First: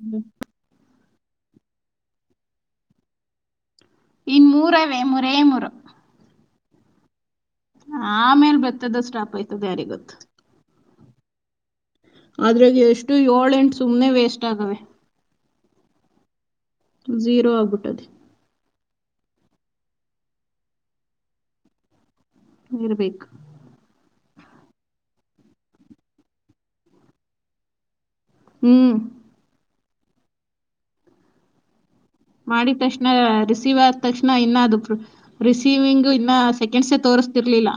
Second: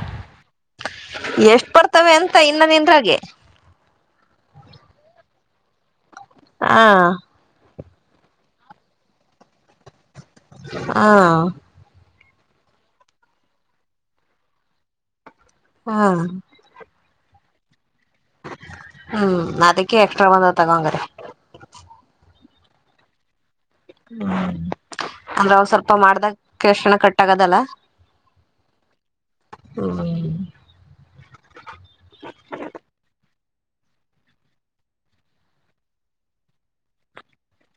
ಹ್ಮ ಎಷ್ಟು ಪಡ್ತವೆ ಅಂತ ಇನ್ನ ನಿಂದ್ರಾಗೆ ಇನ್ ಮೂರವೇ ಮೂರ ಏ ಮೂರು ಹಾ ಆ ಆಮೇಲೆ ಬೆತ್ತದ ಸ್ಟಾಪ್ ಆಯ್ತದ ಯಾರಿ ಗೊತ್ತು ಹಾ ಅದ್ರಾಗ ಎಷ್ಟು ಏಳ ಎಂಟು ಸುಮ್ಮ್ ವೇಸ್ಟ್ ಆಗವ ಹಾ ಜೀರೋ ಆಗ್ಬಿಟ್ಟದೆ ಹ್ಮ್ ಅದಕ್ಕೆ ಎಕ್ಸ್ಟ್ರಾ ಬಂದ ತಗೊಂಗಾರೆ ಇರ್ಬೇಕು ಹ್ಮ್ ಅಂದ್ರೆ ಅವ ಸ್ವಲ್ಪ ಮಾಡ್ದ ಕೆಕ್ಷಣ ಕಟ್ಟಾಗದಲ್ಲ ಹ್ಮ್ ಹ್ಮ ಮಾಡಿದ ತಕ್ಷಣ ರಿಸೀವ್ ಆದ ತಕ್ಷಣ ಇನ್ನ ಅದು ರಿಸೀವಿಂಗ್ ಇನ್ನ ಸೆಕೆಂಡ್ಸ ತೋರ್ ತಿರ್ಲಿಲ್ಲ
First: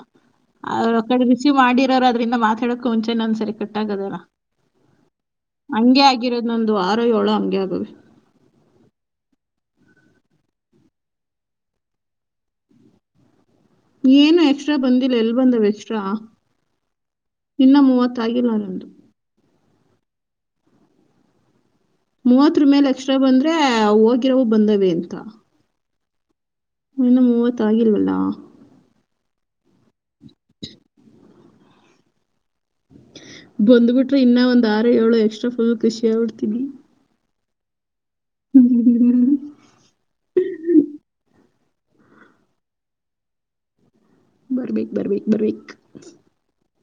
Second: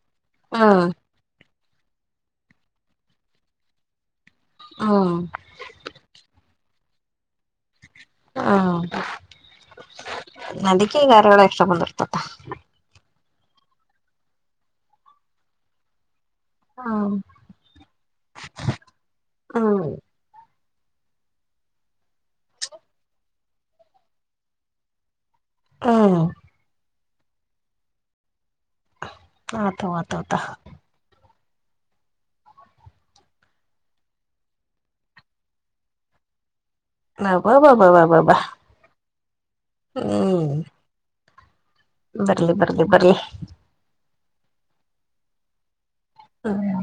ಹ್ಮ್ ಅವ್ರ ಕಡೆ ರಿಸೀವ್ ಮಾಡಿರೋರು ಅದ್ರಿಂದ ಮಾತಾಡಕ್ ಮುಂಚೆನೆ ಒಂದ್ಸರಿ ಕಟ್ಟಾಗದಲ್ಲ ಹ್ಮ ನೊಂದು ವಾರ ಏಳ ಹಂಗೆ ಆಗುವ ಹೌದು ನದಿಕ ಗಾರಗಳು ಎಷ್ಟ ಬಂದಿರ್ತತ್ತ ಏನು ಎಕ್ಸ್ಟ್ರಳಬಂದಿಲ್ಲ ಎಲ್ ಬಂದಾವ ಎಕ್ಸ್ಟ್ ಹ್ಮ್ ಇನ್ನ ಮೂವತ್ತಾಗಿಲ್ಲಾರು ಹಾದು ಮೂವತ್ರ ಮೇಲೆ ಅಕ್ಷರ ಬಂದ್ರೆ ಹೋಗಿರವು ಬಂದವ ಅಂತ ಹಾ ಇನ್ನ ಮೂವತ್ತು ಆಗಿಲ್ವಲ್ಲಾ ಆತ ಆತತ ಬಂದ್ಬಿಟ್ರೆ ಇನ್ನ ಒಂದ್ ಆರು ಏಳು ಎಕ್ಸ್ಟ್ರಫುಲ್ ಖೃಷಿ ಆಡ್ತೀನವಿ ನಾ ಹ್ಮ್ ಬರ್ಲಿ ಬರ್ಲಿ ಬರಲಿ ಬರ್ಬಕ್ ಬರ್ಬಕ್ ಬರ್ಬಕ್ ಹ್ಮ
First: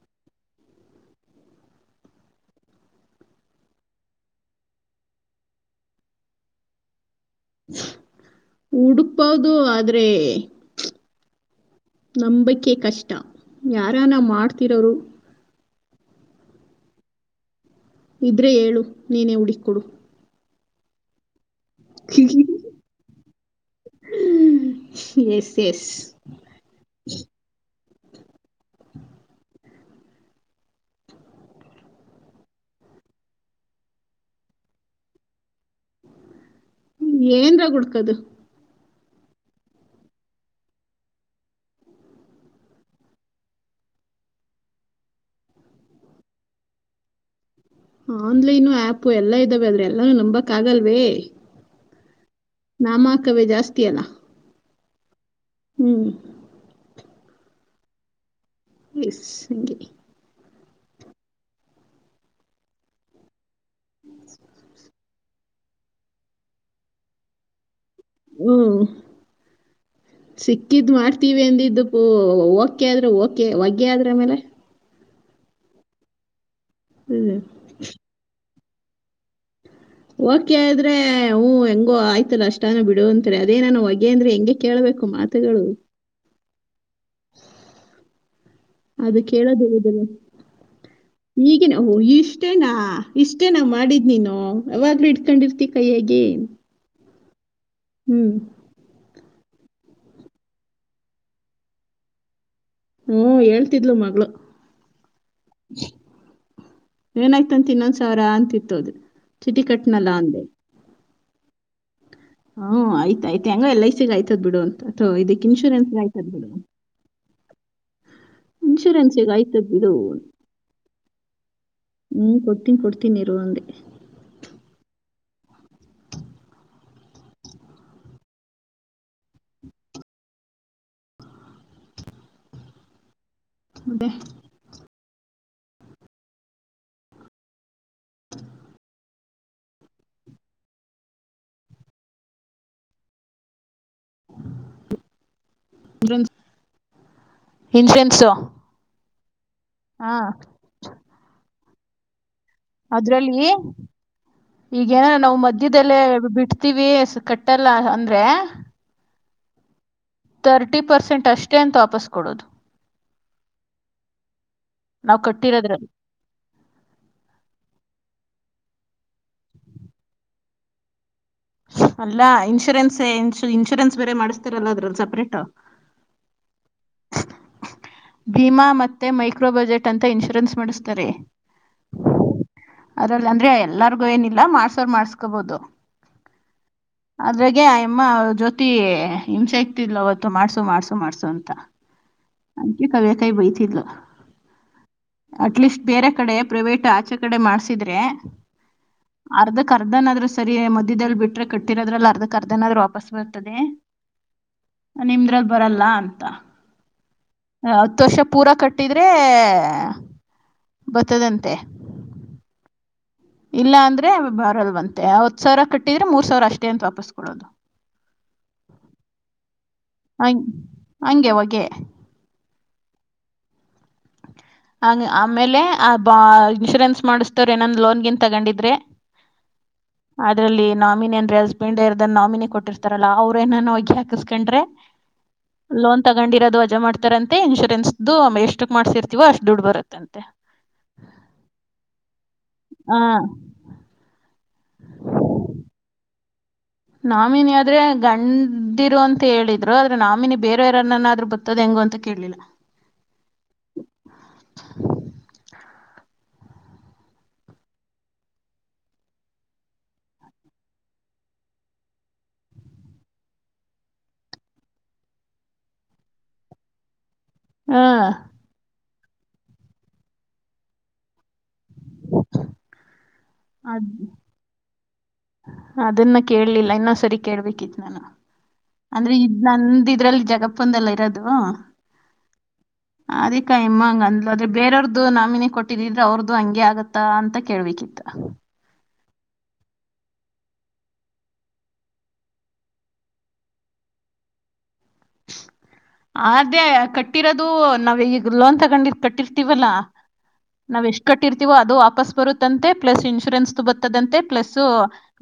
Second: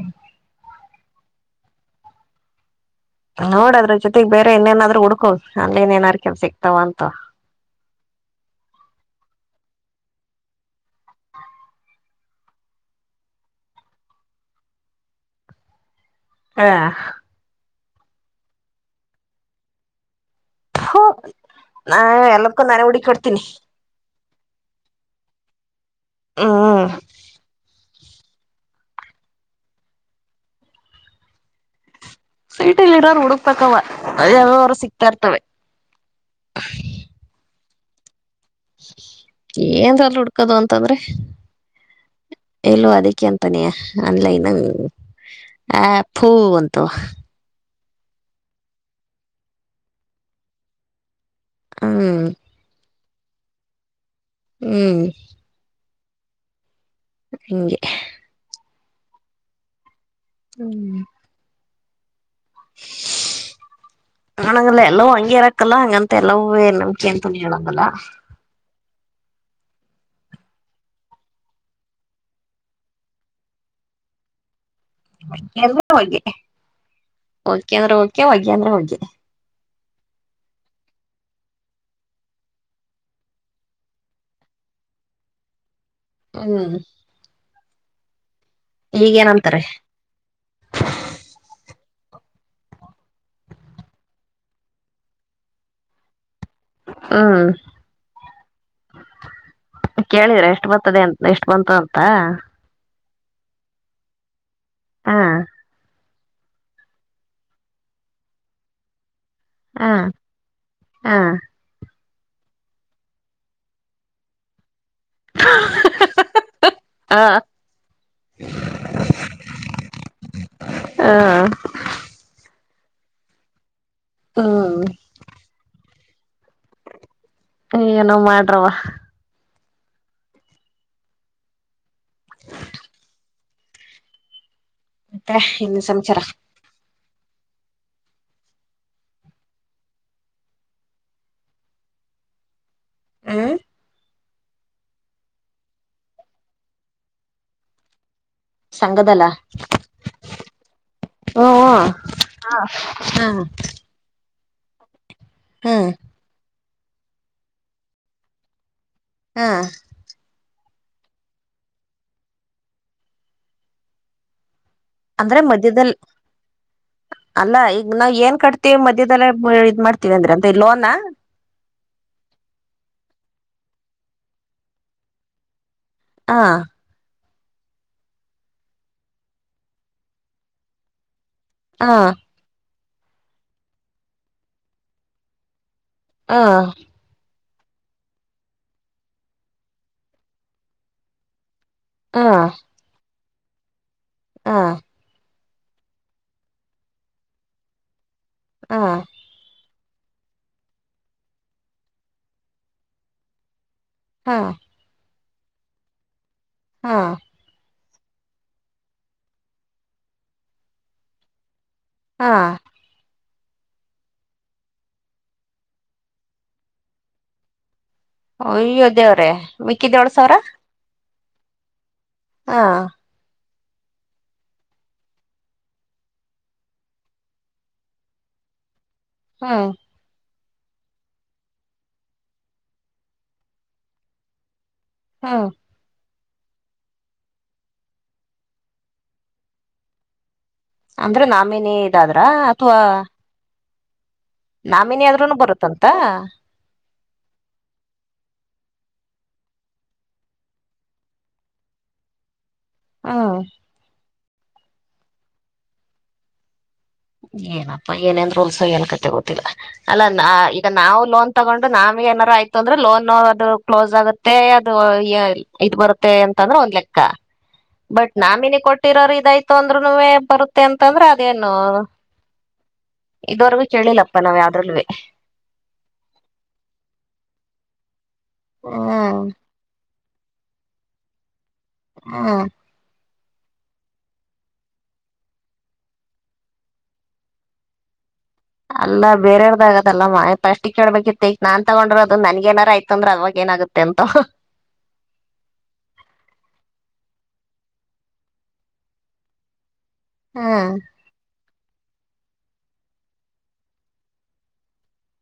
ನೋಡದ್ರ ಜೊತೆಗ್ ಬೇರೆ ಇನ್ನೇನಾದ್ರು ಹಡ್ಕೋದು ಅನನಾರ ಕೆಲ್ ಸಿಕ್ತಾವ ಅಂತ ಹುಡುಕ್ಬೌದು ಆದ್ರೆ ನಂಬಿಕೆ ಕಷ್ಟ ಯಾರಾನ ಮಾಡ್ತಿರೋರು ಹಾ ಇದ್ರೆ ಹೇಳ ನೀನೇ ಹುಡುಕ್ಕ ಕೊಡು ಹ ನ ಎಲ್ಲಕ್ಕೂ ನನೆ ಹುಡಿಕ ಕೊಡ್ತೀನಿ ಎಸ್ ಎಸ್ ಹ್ಮ್ ಸೀಟಿಲ್ಲಿ ಇರೋರು ಹುಡುಕ್ಪಕ್ಕವ ಯಾವರು ಸಿಕ್ತಾ ಇರ್ತವೆ ಏನ್ರ ಹುಡ್ಕದು ಏನ್ ಹುಡ್ಕದು ಅಂತಂದ್ರೆ ಎಲ್ಲೋ ಅದಕ್ಕೆ ಅಂತಾನಯ ಆನ್ಲೈನ್ಂಗ ಆ ಪೂಂತು ಆನ್ಲೈನು ಆಪ್ ಎಲ್ಲಾ ಇದ್ದಾವೆ ಆದದ್ರ ಎಲ್ಲಾನೂ ನಂಬಕ್ ಆಗಲ್ವೇ ಹ್ಮ್ ನಾಮಕವೇ ಜಾಸ್ತಿಯಲ್ಲ ಹ್ಮ್ ಹ್ಮ್ ಹಗೆ ಎ ನಿಗೆ ಹ್ಮ್ ನಂಗಲ್ಲ ಎಲ್ಲವೂ ಹಂಗಗೆ ಇರಕ್ಕಲ್ಲ ಹಂಗಂತ ಎಲ್ಲವ ನಂಬಿಕೆ ಅಂತೂ ನೀ ಹೇಳಂಗಲ್ಲ ಹ್ಮ್ ಸಿಕ್ಕಿದ್ ಮಾಡ್ತೀವಿ ಅಂದಿದ್ದ ಪು ಓಕೆ ಆದ್ರೆ ಓಕೆ ಒಗ್ಗೆ ಆದ್ರಮೇಲೆ ಹ್ಮ್ ಓಕೆ ಅಂದ್ರೆ ಓಕೆ ಹಗೆ ಅಂದ್ರೆ ಹಗೆ ಕಿದ್ರೆ ಹ್ ಹೆಂಗೋ ಆಯ್ತಲ್ಲ ಅಷ್ಟಾನ ಬಿಡು ಅಂತಾರೆ ಅದೇ ನಾನು ಹೊಗೆ ಅಂದ್ರೆ ಹೆಂಗಗೆ ಕೇಳ್ಬೇಕು ಕಕು ಮಾತಗಳು ಹ ಅದು ಕೇಳೋದ ಈಗೇನಂತಾರೆ ಹೇಳಿದಿಲ್ಲ ಈಗಿನ ಓ ಇಷ್ಟೇನಾ ಇಷ್ಟೇ ನ ಮಾಡಿದ್ ನೀನು ಯಾವಾಗ್ಲೂ ಹಡ್ಕೊಂಡಿರ್ತಿ ಕೈಯಗೇ ಹ್ಮ್ ಹ್ಮ್ ಕೇಳಿದರ ಎಷ್ಟು ಬತದೆ ಅ ಎಷ್ಟು ಬಂತು ಅಂತ ಹ್ಮ ಹೇಳ್ತಿದ್ಲು ಮಗಳು ಹಾ ಏನಾಯ್ತಂತ ಇನ್ನೊಂದ್ ಸಾವಿರ ಅಂತಿತ್ತೋದು ಚಿಟ ಹಾ ಕಟ್ನಲ್ಲ ಒಂದೆ ಹಾ ಹ್ಮ್ ಆಯ್ತಯ್ತ ಹೆಂಗ ಎಲ್ ಐ ಸಿಗ ಆಯ್ತದ್ ಬಿಡುಂತ ಅಥ್ವಾ ಇದಕ್ ಇನ್ಶೂರೆನ್ಸ್ಗ ಆಯ್ತದ್ ಬಿಡು ಹ ಇನ್ಶೂರೆನ್ಸ್ಗ ಆಯ್ತದ ಬಿಡ ಹ್ಮ ಕೊ ಕೊಡ್ತೀನಿರು ಒಂದೆ ಹಾ ಏನೋ ಮಾಡ್ರವ ಡ ಮತ್ತೆ ಇನ್ನು ಸಂಚಾರ ಹ ಇನ್ಸುರೆನ್ಸು ಸಂಗದಲ್ಲ ಹಾ ಓ ಹ ಹಾ ಈಗೇನಾರ ನಾವು ಮಧ್ಯದಲ್ಲೇ ಬಿಡ್ತೀವಿ ಕಟ್ಟೆಲ್ಲ ಅಂದ್ರೆ ಹಾ ತರ್ಟಿ ಪರ್ಸೆಂಟ್ ಅಷ್ಟೇ ಅಂತ ವಾಪಸ್ ಕೊಡೋದು ನಾವು ಅಂದ್ರೆ ಕಟ್ಟಿರೋದ್ರಲ್ಲಿ ಮಧ್ಯ್ಯದಲ್ಲಿ ಅಲ್ಲ ಈಗ ನಾವ ಏನ್ ಕಟ್ ಮತ್ತೆ ಮಧ್ಯದಲ್ಲಿ ಇದ್ ಮಾಡ್ತೀವಿ ಅಂದ್ರೆ ಅಂತ ಲೋನಾ ಅಲ್ಲ ಇನ್ಶೂರೆನ್ಸ್ ಇ ಇನ್ಶೂರೆನ್ಸ್ ಬೇರೆ ಮಾಡಿಸಸ್ತರಲ್ಲ ಅದ್ರಲ್ಲಿ ಸಪ್ರೇಟ್ ಹಾ ಭೀಮಾ ಮತ್ತೆ ಮೈಕ್ರೋ ಬಜೆಟ್ ಅಂತ ಇನ್ಶೂರೆನ್ಸ್ ಮಾಡಿಸ್ತಾರೆ ಹಾ ಅದಲ್ಲ ಅಂದ್ರೆ ಎಲ್ಲಾರ್ಗು ಏನಿಲ್ಲ ಮಾಡ್ಸೋರ್ ಮಾಡ್ಸ್ಕೊಬೋದು ಹಾ ಅದ್ರಾಗ ಆ ಎಮ್ಮ ಅವ ಜೊತಿ ಹಿಂಸೆ ಇಗ್ತಿಲ್ ಅವತ್ತು ಮಾಡ್ಸು ಮಾಡ್ಸು ಮಾಡ್ಸು ಅಂತ ಹಾ ಕ ಬೈ ಇಲ್ಲ ಹಾ ಅಟ್ಲೀಸ್ಟ್ ಬೇರೆ ಕಡೆ ಪ್ರೈವೇಟ್ ಆಚೆ ಕಡೆ ಮಾಡ್ಸಿದ್ರೆ ಹ ಕರ್ದನ್ ಆದ್ರೂ ಸರಿ ಮದ್ದಲ್ ಬಿಟ್ರೆ ಕಟ್ಟಿರೋದ್ರಲ್ಲಿ ಅರ್ಧ ಕರ್ದನ ಆದೂ ವಾಪಸ್ ಬರ್ತದೆ ಹಾ ನಿಮ್ರಲ್ಲಿ ಬರಲ್ಲ ಅಂತ ಹಾ ಹತ್ತು ವರ್ಷ ಪೂರ ಕಟ್ಟಿದ್ರೆ ಬರ್ತದಂತೆ ಹಾ ಇಲ್ಲ ಅಂದ್ರೆ ಬಾರಲ್ ಬಂತೆ ಅವಾವತ್ ಸಾವಿರ ಕಟ್ಟಿದ್ರೆ ಮೂರ್ ಸಾವಿರ ಅಷ್ಟೇ ಅಂತ ವಾಪಸ್ ಕೊಡೋದು ಕ ದೋಳ ಸಾವಿರ ಹಂಗಗೆ ಒಗೆ ಹಾ ಹಂಗ ಆಮೇಲೆ ಆ ಬಾ ಇನ್ಶೂರೆನ್ಸ್ ಮಾಡಿಸತವ್ರ ಏನೊಂದ್ ಲೋನ್ಗಿನ್ ತಗೊಂಡಿದ್ರೆ ಹಾ ಅದ್ರಲ್ಲಿ ನಾಮಿನಿ ಅಂದ್ರೆ ಹಸ್ಬೆಂಡ್ ಎರ್ದ ನಾಮಿನಿ ಕೊಟ್ಟಿರ್ತಾರಲ್ಲ ಅವ್ರ ಏನಾನೋ ಒಗ್ಗಿಾಕಸ್ಕಂಡ್ರೆ ಹಾ ತಗೊಂಡಿರೋದು ಅಜ ಮಾಡ್ತಾರ ಅಂತೆ ಇನ್ಶೂರೆನ್ಸ್್ದು ಎಷ್ಟಕ್ ಮಾಡ್ಸಿರ್ತೀವೋ ಅಷ್ಟ್ ದುಡ್ಡು ಬರುತ್ತಂತೆ ಅಂದ್ರೆ ನಾಮೇಿನೇ ಇದಾದ್ರ ಅಥವಾ ಆ ನಾಮಿನ ಆದ್ರೂನು ಬರುತ್ತಂತ ನಾಮಿನಿ ಆದ್ರೆ ಗಂಡಿರು ಅಂತ ಹೇಳಿದ್ರು ಆದ್ರೆ ನಾಮಿನಿ ಬೇರವಾರನ್ನನ್ನಾದ್ರರು ಬೊತ್ತದ್ ಹೆಂಗ ಅಂತ ಕೇಲಿಲ್ಲ ಹ್ಮ್ ಏನಪ್ಪಾ ಏನೇನ್ ರೂಲ್ಸ ಏನ್ ಕತೆ ಗೊತ್ತಿಲ್ಲ ಅಲ್ಲಾ ಈಗ ನಾವು ಲೋನ್ ತಗೊಂಡು ನಾವೇ ಏನಾರ ಆಯ್ತು ಅಂದ್ರೆ ಲೋನ್ ಅದು ಕ್ಲೋಸ್ ಆಗುತ್ತೆ ಅದು ಇದದು ಬರುತ್ತೆ ಅಂತಂದ್ರೆ ಒಂದ್ ಲೆಕ್ಕ ಆ ಬಟ್ ನಾಮಿನಿ ಕೊಟ್ಟಿರೋರು ಇದಾಯ್ತು ಅಂದ್ರುನು ಬರುತ್ತೆ ಅಂತಂದ್ರೆ ಅದೇನು ಇದವರೆಗೂ ಅದ್ ಕೇಳಿಲ್ಲಪ್ಪಾ ನಾವ್ ಯಾವ್ದ್ರಲ್ೂ ಅದನ್ನ ಕೇಳಲಿಲ್ಲ ಇನ್ನೊ ಸರಿ ಕೇಳ್ಬೇಕಿತ್ತು ನಾನು ಅಂದ್ರೆ ಹ್ಮ್ ಇದ್ ನಂದ ಇದ್ರಲ್ಲಿ ಜಗಪ್ಪಂದೆಲ್ಲ ಇರೋದು ಹಾ ಅದಿಕ ಇಮ್ಮಂಗ ಅಂದ್ ಆದ್ರೆ ಬೇರವ್ರದು ನಾಮಿನಿ ಕೊಟ್ಟಿದಿದ್ರೆ ಅವ್ರದು ಹಂಗಗೆ ಆಗತ್ತ ಅಂತ ಕೇಳ್ಬೇಕಿತ್ತ ಅಲ್ಲ ಬೇರೆಯವದ್ದ ಆಗದಲ್ಲ ಮಫಸ್ಟ್ಕ್ ಕೇಳ್ಬೇಕಿತ್ತು ಈಗ ನಾನ್ ತಗೊಂಡ್ರರು ಅದು ನನ್ ಏನಾರಯ್ತ ಅಂದ್ರೆ ಅವಾಗ ಏನಾಗುತ್ತೆ ೆಂತ ಆದೇ ಕಟ್ಟಿರೋದು ನಾವ್ ಈಗ ಲೋನ್ ತಗೊಂಡಿ ಕಟ್ಟಿರ್ತೀವಲ್ಲಾ ಹ್ಮ್ ನಾವ್ ಎಷ್ಟ್ ಕಟ್ಟಿರ್ ಅದು ವಾಪಸ್ ಬರುತ್ತಂತೆ ಪ್ಲಸ್ ಇನ್ಶೂರೆನ್ಸ್ದು ಬತ್ತದಂತೆ ಪ್ಲಸ್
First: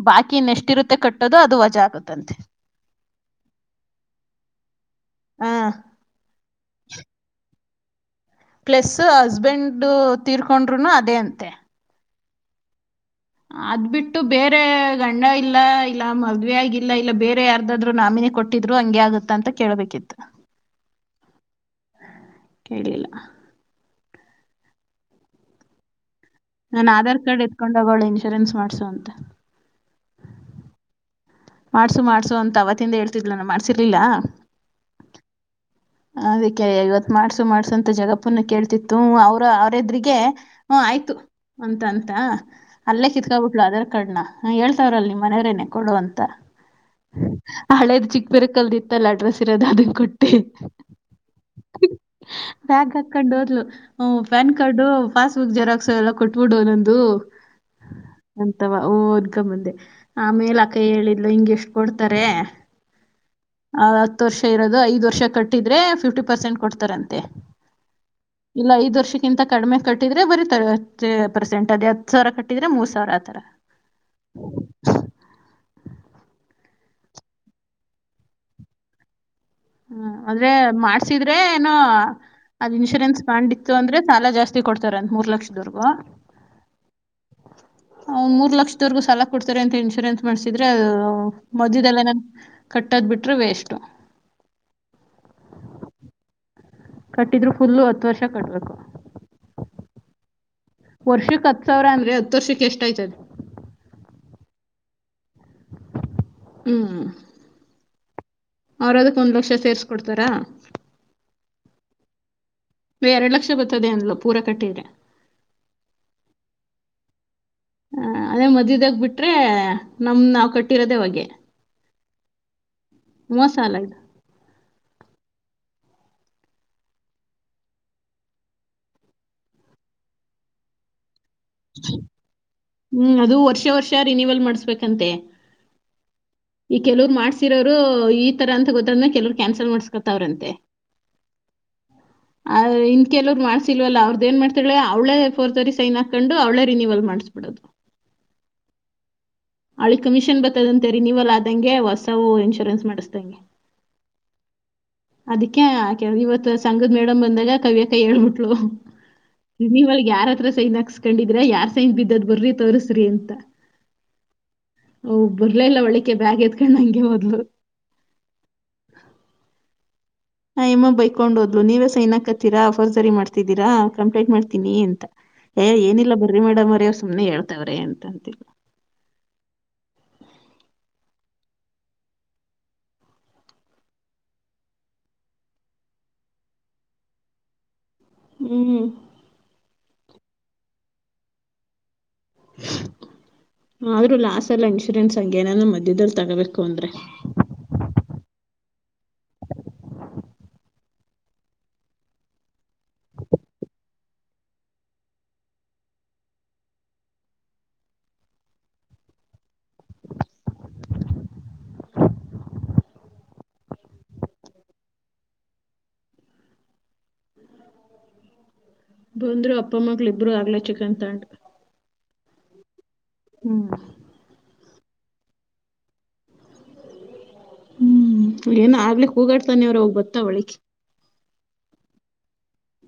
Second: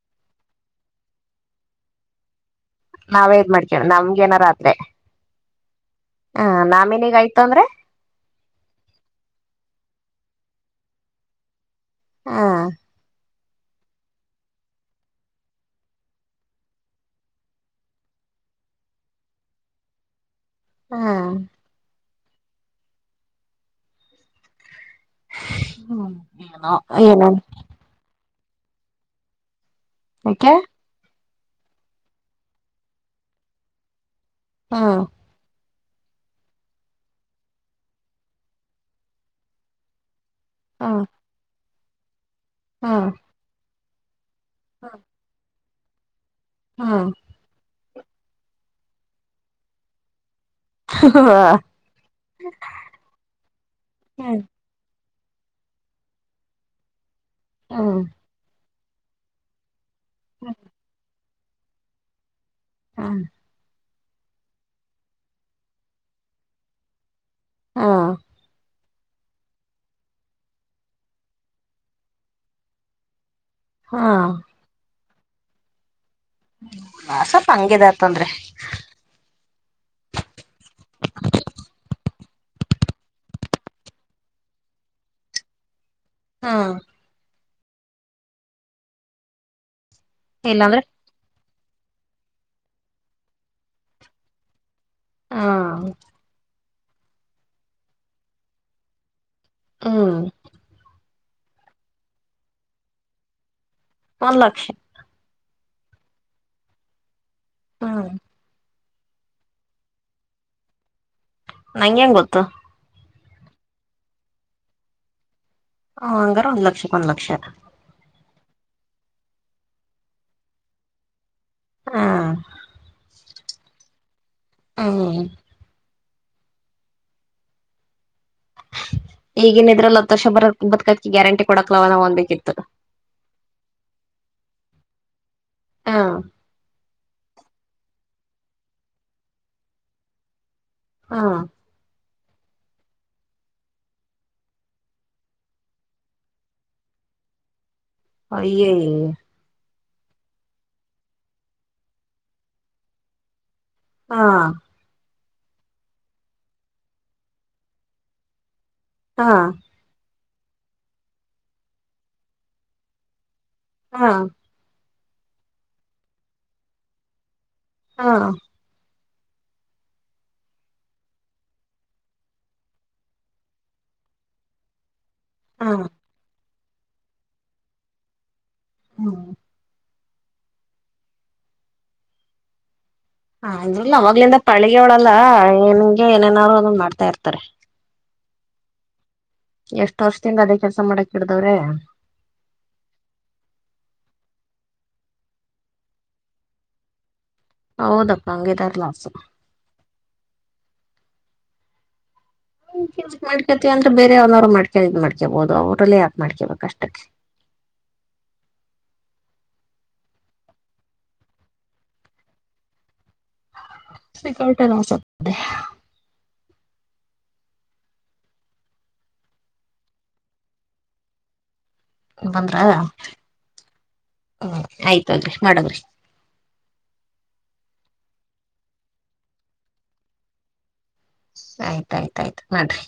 ಬಾಕಿ ಇನ್ನು ಎಷ್ಟ ಇರುತ್ತೆ ಕಟ್ಟ ಟ್ಟೋದು ಅದು ವಜಾ ಆಗುತ್ತಂತೆ ನಾವೇದ್ ಮಾಡ್ಕೇಣ ನಮ್ಗೆನರದ್ರೆ ಹ ಹ ನಾಮೇನೀಗೆ ಆಯ್ತು ಅಂದ್ರೆ ಪ್ಲಸ್ ಹಸ್ಬೆಂಡ್ ತೀರ್ಕೊಂಡ್ರುನು ಅದೇ ಅಂತೆ ಹ್ಮ್ ಅದ್ ಬಿಟ್ಟು ಬೇರೆ ಗಂಡ ಇಲ್ಲ ಇಲ್ಲ ಮದ್ವೆ ಆಗಲ್ಲ ಇಲ್ಲ ಬೇರೆ ಯಾರ್ದಾದ್ರು ನಾಮಿನೀ ಕೊಟ್ಟಿದ್ರು ಹಂಗೆ ಆಗುತ್ತ ಅಂತ ಕೇಳ್ಬೇಕಿತ್ತು ಹಾ ಕೇಳಲಿಲ್ಲ [inaudible] ನನ್ ಆಧಾರ್ ಏನೋ ಕಾರ್ಡ್ ಎತ್ಕೊಂಡು ಹೋಗೋಳ ಇನ್ಶೂರೆನ್ಸ್ ಮಾಡ್ಸು ಅಂತ ಯಾಕೆ ಮಾಡ್ಸು ಮಾಡ್ಸು ಅಂತ ಅವತ್ತಿಂದ ಹೇಳ್ತಿದ್ಲ ನಾನ್ ಮಾಡ್ಸಿರ್ಲಿಲ್ಲ ಹು ಅದಕ್ಕೆ ಇವತ್ ಮಾಡ್ಸು ಮಾಡ್ಸು ಅಂತ ಜಗಪ್ಪನ ಕೇಳ್ತಿತ್ತು ಅವ್ರ ಎದುರಿಗೆ ಹ ಹಾ ಆಯ್ತು ಅಂತ ಅಂತ ಹಾ ಅಲ್ಲೇ ಕಿತ್ಕಾಬಿಟ್ಲು ಆಧಾರ್ ಕಾರ್ಡ್ ಹ ಹೇಳ್ತಾವ್ರರಲ್ ನಿಮ್ಮ ಮನವರೇನೆ ಕೊಡು ಅಂತ ಹಾ ಚಿಕ್ ಬೇರೆ ಕಲ್ದಿತ್ತಲ್ಲ ಅಡ್ರಸ್ ಇರೋದು ಅದನ್ ಕೊಟ್ಟಿ ಹಾ ಬ್ಯಾಗ್ ಹಾಕೊಂಡು ಹೋದ್ಲು ಹು ಹ್ಮ್ ಪ್ಯಾನ್ ಕಾರ್ಡು ಪಾಸ್ಬುಕ್ ಜೆರಾಕ್ಸ್ ಎಲ್ಲ ಕೊಟ್ಬಿಡು ನಂದು ಹ್ಮ್ ತವಾ ಓ ಅದ್ಕ ಮುಂದೆ ಆಮೇಲ ಅಕೈ ಹೇಳಿದ್ಲು ಹಿಂಗಗೆ ಎಷ್ಟು ಕೊಡ್ತಾರೆ ಹ್ಮ್ ಹತ್ತು ವರ್ಷ ಇರೋದು ಐದು ವರ್ಷ ಕಟ್ಟಿದರೆ ಫಿಫ್ಟಿ ಪರ್ಸೆಂಟ್ ಕೊಡ್ತಾರಂತೆ ಹಾ ಇಲ್ಲ ಐದು ವರ್ಷ ಕ್ಕಿಂತ ಕಡಿಮೆ ಕಟ್ಟಿದ್ರೆ ಬರ ಪರ್ಸೆಂಟ್ ಅದ್ ಹತ್ತು ಸಾವಿರ ಕಟ್ಟಿದ್ರೆ ಮೂರ್ ಸಾವಿರ ಆತರ ಹಾ ಸ್ವಲ್ಪ ಹಂಗಿದತಂದ್ರೆ ಹ್ಮ ಆದ್ರೆ ಮಾಡ್ಸಿದ್ರೆ ಏನೋ ಅದ ಇನ್ಶೂರೆನ್ಸ್ ಬ್ಯಾಂಡ್ ಇತ್ತು ಅಂದ್ರೆ ಸಾಲ ಜಾಸ್ತಿ ಕೊಡ್ತಾರೆ ಅಂದ್ ಮೂರ್ ಲಕ್ಷದವರ್ಗೂ ಹ್ಮ್ ಹ್ಮ್ ಮೂರ್ ಲಕ್ಷದವರ್ಗೂ ಸಾಲ ಕೊಡ್ತಾರೆ ಅಂತೆ ಇನ್ಶೂರೆನ್ಸ್ ಮಾಡ್ಸಿದ್ರೆ ಇಲ್ಲಾಂದ್ರೆ ಅ ಮದ್ಯದಲ್ಲಿ ಏನಾದ್ರು ಕಟ್ಟೋದ್ ಬಿಟ್ರೆ ವೇಸ್ಟ್ ಹಾ ಕಟ್ಟಿದ್ರು ಫುಲ್ಲು ಹತ್ತು ವರ್ಷ ಕಟ್ಬೇಕು ಹ್ಮ್ ವರ್ಷಕ್ಕೆ ಹತ್ ಸಾವಿರ ಅಂದ್ರೆ ಹತ್ತು ವರ್ಷಕ್ಕೆ ಎಷ್ಟ ಆಯ್ತದೆ ಒಂದ್ ಲಕ್ಷ ಹ್ಮ್ ಹ್ಮ್ ಅವ್ರ ಅದಕ್ಕ ಒಂದ್ ಲಕ್ಷ ಸೇರ್ಸ್ಕೊಡ್ತಾರಾ ನನ್ಗೆ ಹೆಂಗ್ ಗೊತ್ತು ನೀ ಎರಡು ಲಕ್ಷ ಬರ್ತ್ತದೆ ಅಂದ್ಲ ಪೂರ ಕಟ್ಟಿದ್ರೆ ಹ ಹಂಗಾರ ಒಂದು ಲಕ್ಷಕ್ಕೆ ಒಂದ್ ಲಕ್ಷ ಆ ಅದೇ ಮದ್ಯದಾಗ್ ಬಿಟ್ರೆ ನಮ್ ನಾವ್ ಕಟ್ಟಿರೋದೆೇ ಹೊಗೆ ಹಾ ಮೋಸ ಅಲ್ಲ ಹ್ಮ್ ಈಗನ್ ಇದ್ರಲ್ಲ ಹತ್ತು ವರ್ಷ ಬರಂಬತ್ಕಾಕಿ ಗ್ಯಾರಂಟಿ ಕೊಡಕ್ಲವ ನ್ ಅಂದಬೇಕಿತ್ತು. ಹ್ಮ್ ಅದು ವರ್ಷ ವರ್ಷ ರಿನುವಲ್ ಮಾಡಸ್ಬೇಕಂತೆ ಹ ಈಗ್ ಕೆಲವರು ಮಾಡ್ಸಿರೋರು ಈ ತರ ಅಂತ ಗೊತ್ತನ ಕೆಲವರು ಕ್ಯಾನ್ಸಲ್ ಮಾಡಸ್ಕೊತವ್ರಂತೆ. ಹಾ. [inaudible] ಇಂನ್ ಕೆಲವ್ರರು ಮಾಡ್ಸಲ್ವಲ್ಲ ಅವ್ರದ ೇನು ಮಾಡ್ತಾಳ ಅವಳೇ ಫೋರ್ರಿ ಸೈನ್ ಹಾಕ್ಕೊಂಡು ಅವಳೇರಿಯವಲ್ ಮಾಡ್ಸ್ [inaudible] ಅಯ್ಯಯ್ಯ. ಅವಳಿ ಕಮಿಷನ್ ಬರ್ತದಂತೆ ರಿನಿವಲ್ ಆದಂಗೆ ಹೊಸವು ಇನ್ಶೂರೆನ್ಸ್ ಮಾಡಿಸ್ದಂಗೆ. ಹಾ. ಅದಕ್ಕೆ ಕ ಇವತ್ ಸಂಗದ್ ಮೇಡಮ್ ಬಂದಲ್ಲ ಕವಿಯಕ್ಕ ಹೇಳ್ಬಿಟ್ಳಲು. ಹಾ ನೀವಲ್ಗೆ ಯಾರತ್ರ ಸೈನ್ ಹಾಕ್ಸ್ಕೊಂಡಿದ್ರ ಯಾರ್ ಸೈನ್ ಬಿದ್ದದ್ ಬರ್ರಿ ತೋರ್ಸ್ರಿ ಅಂತ. ಹಾ. ಬರ್ಲ ಇಲ್ಲ ಒಳ್ಳಿಕೆ ಬ್ಯಾಗ್ ಏತಕೊಂಡ ಹಂಗೆ ಹೋದ್ಲು. ಹಾ. [inaudible] ಹ ಎಮ್ಮ ಬೈಕೊಂಡ ಹೋದ್ಲು ನೀವೆಸ ಏನ್ಕತ್ತೀರಾಫರ್ಜರಿ ಮಾಡ್ತಿದ್ದೀರಾ ಕಂಪ್ಲೇಂಟ್ ಮಾಡ್ತೀನಿ ಅಂತ. ಏ ಹಾ ಏನಿಲ್ಲ ಬರ್ರಿ ಮೇಡಮ್ ಅವರ ಸುಮ್ನೆ ಹೇಳ್ತವ್ರೆ ಅಂತಂತಿಲ್ಲ. ಹ್ಮ. ಹ ಇದ್ರಲ್ಲ ಅವಾಗ್ಲಿಂದ ಪಳಿಗೆ ಅವಳಲ್ಲಾ ಏನ್ಗೆ ಏನೇನಾದಾರರು ಅದನ್ ಮಾಡ್ತಾ ಇರ್ತಾರೆ. ಹ್ಮ್. ಎಷ್ಟ್ ವರ್ಷದಿಂದ ಅದೇ ಕೆಲ್ಸ ಮಾಡಕ್ ಇಡ್ದವ್ರೆ. [inaudible] ಆದ್ರೂ ಲಾಸ್ ಎಲ್ಲ ಇನ್ಶೂರೆನ್ಸ್ ಹಂಗ ಏನಾದಾರ ಮಧ್ಯದದಲ್ಲಿ ತಗೋಬೇಕು ಅಂದ್ರೆ. ಹೌದಪ್ಪ ಹಂಗಿದಾರ್ ಲಾಸ್. ಮಾಡ್ಕತಿ ಅಂದ್ರೆ ಬೇರೆ ಅವನವ್ರು ಮಾಡ್ಕ ಇದ ಮಾಡ್ಕೇಬೋದು ಅವ್ರಲ್ಲೇ ಯಾಕ ಮಾಡ್ಕೇಕ್ ಅಷ್ಟಕ್ಕೆ. [inaudible] [unintelligible] ಬಂದ್ರು ಅಪ್ಪ ಮಗಳಿಬ್ಬರು ಆಗ್ಲೇ ಚಿಕನ್ ತಂಡ. ಬಂದ್ರಾ. ಹ್ಮ್. ಹ ಆಯ್ತಲ್ರಿ ಮಡಗ್ರಿ. ಹ್ಮ್ ಏನ ಆಗ್ಲಿಕ್ ಹೋಗಾಡ್ತಾನೆ ಅವ್ರ ಅವ ಬತ್ತಾವಳಿಕ್. ಆಯ್ತಾಯ್ತಾಯ್ತು ಮಾಡ್ರಿ.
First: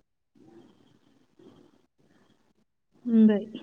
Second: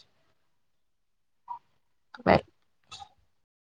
ಬಾಯ್. ಹ್ಮ ಬಾಯ.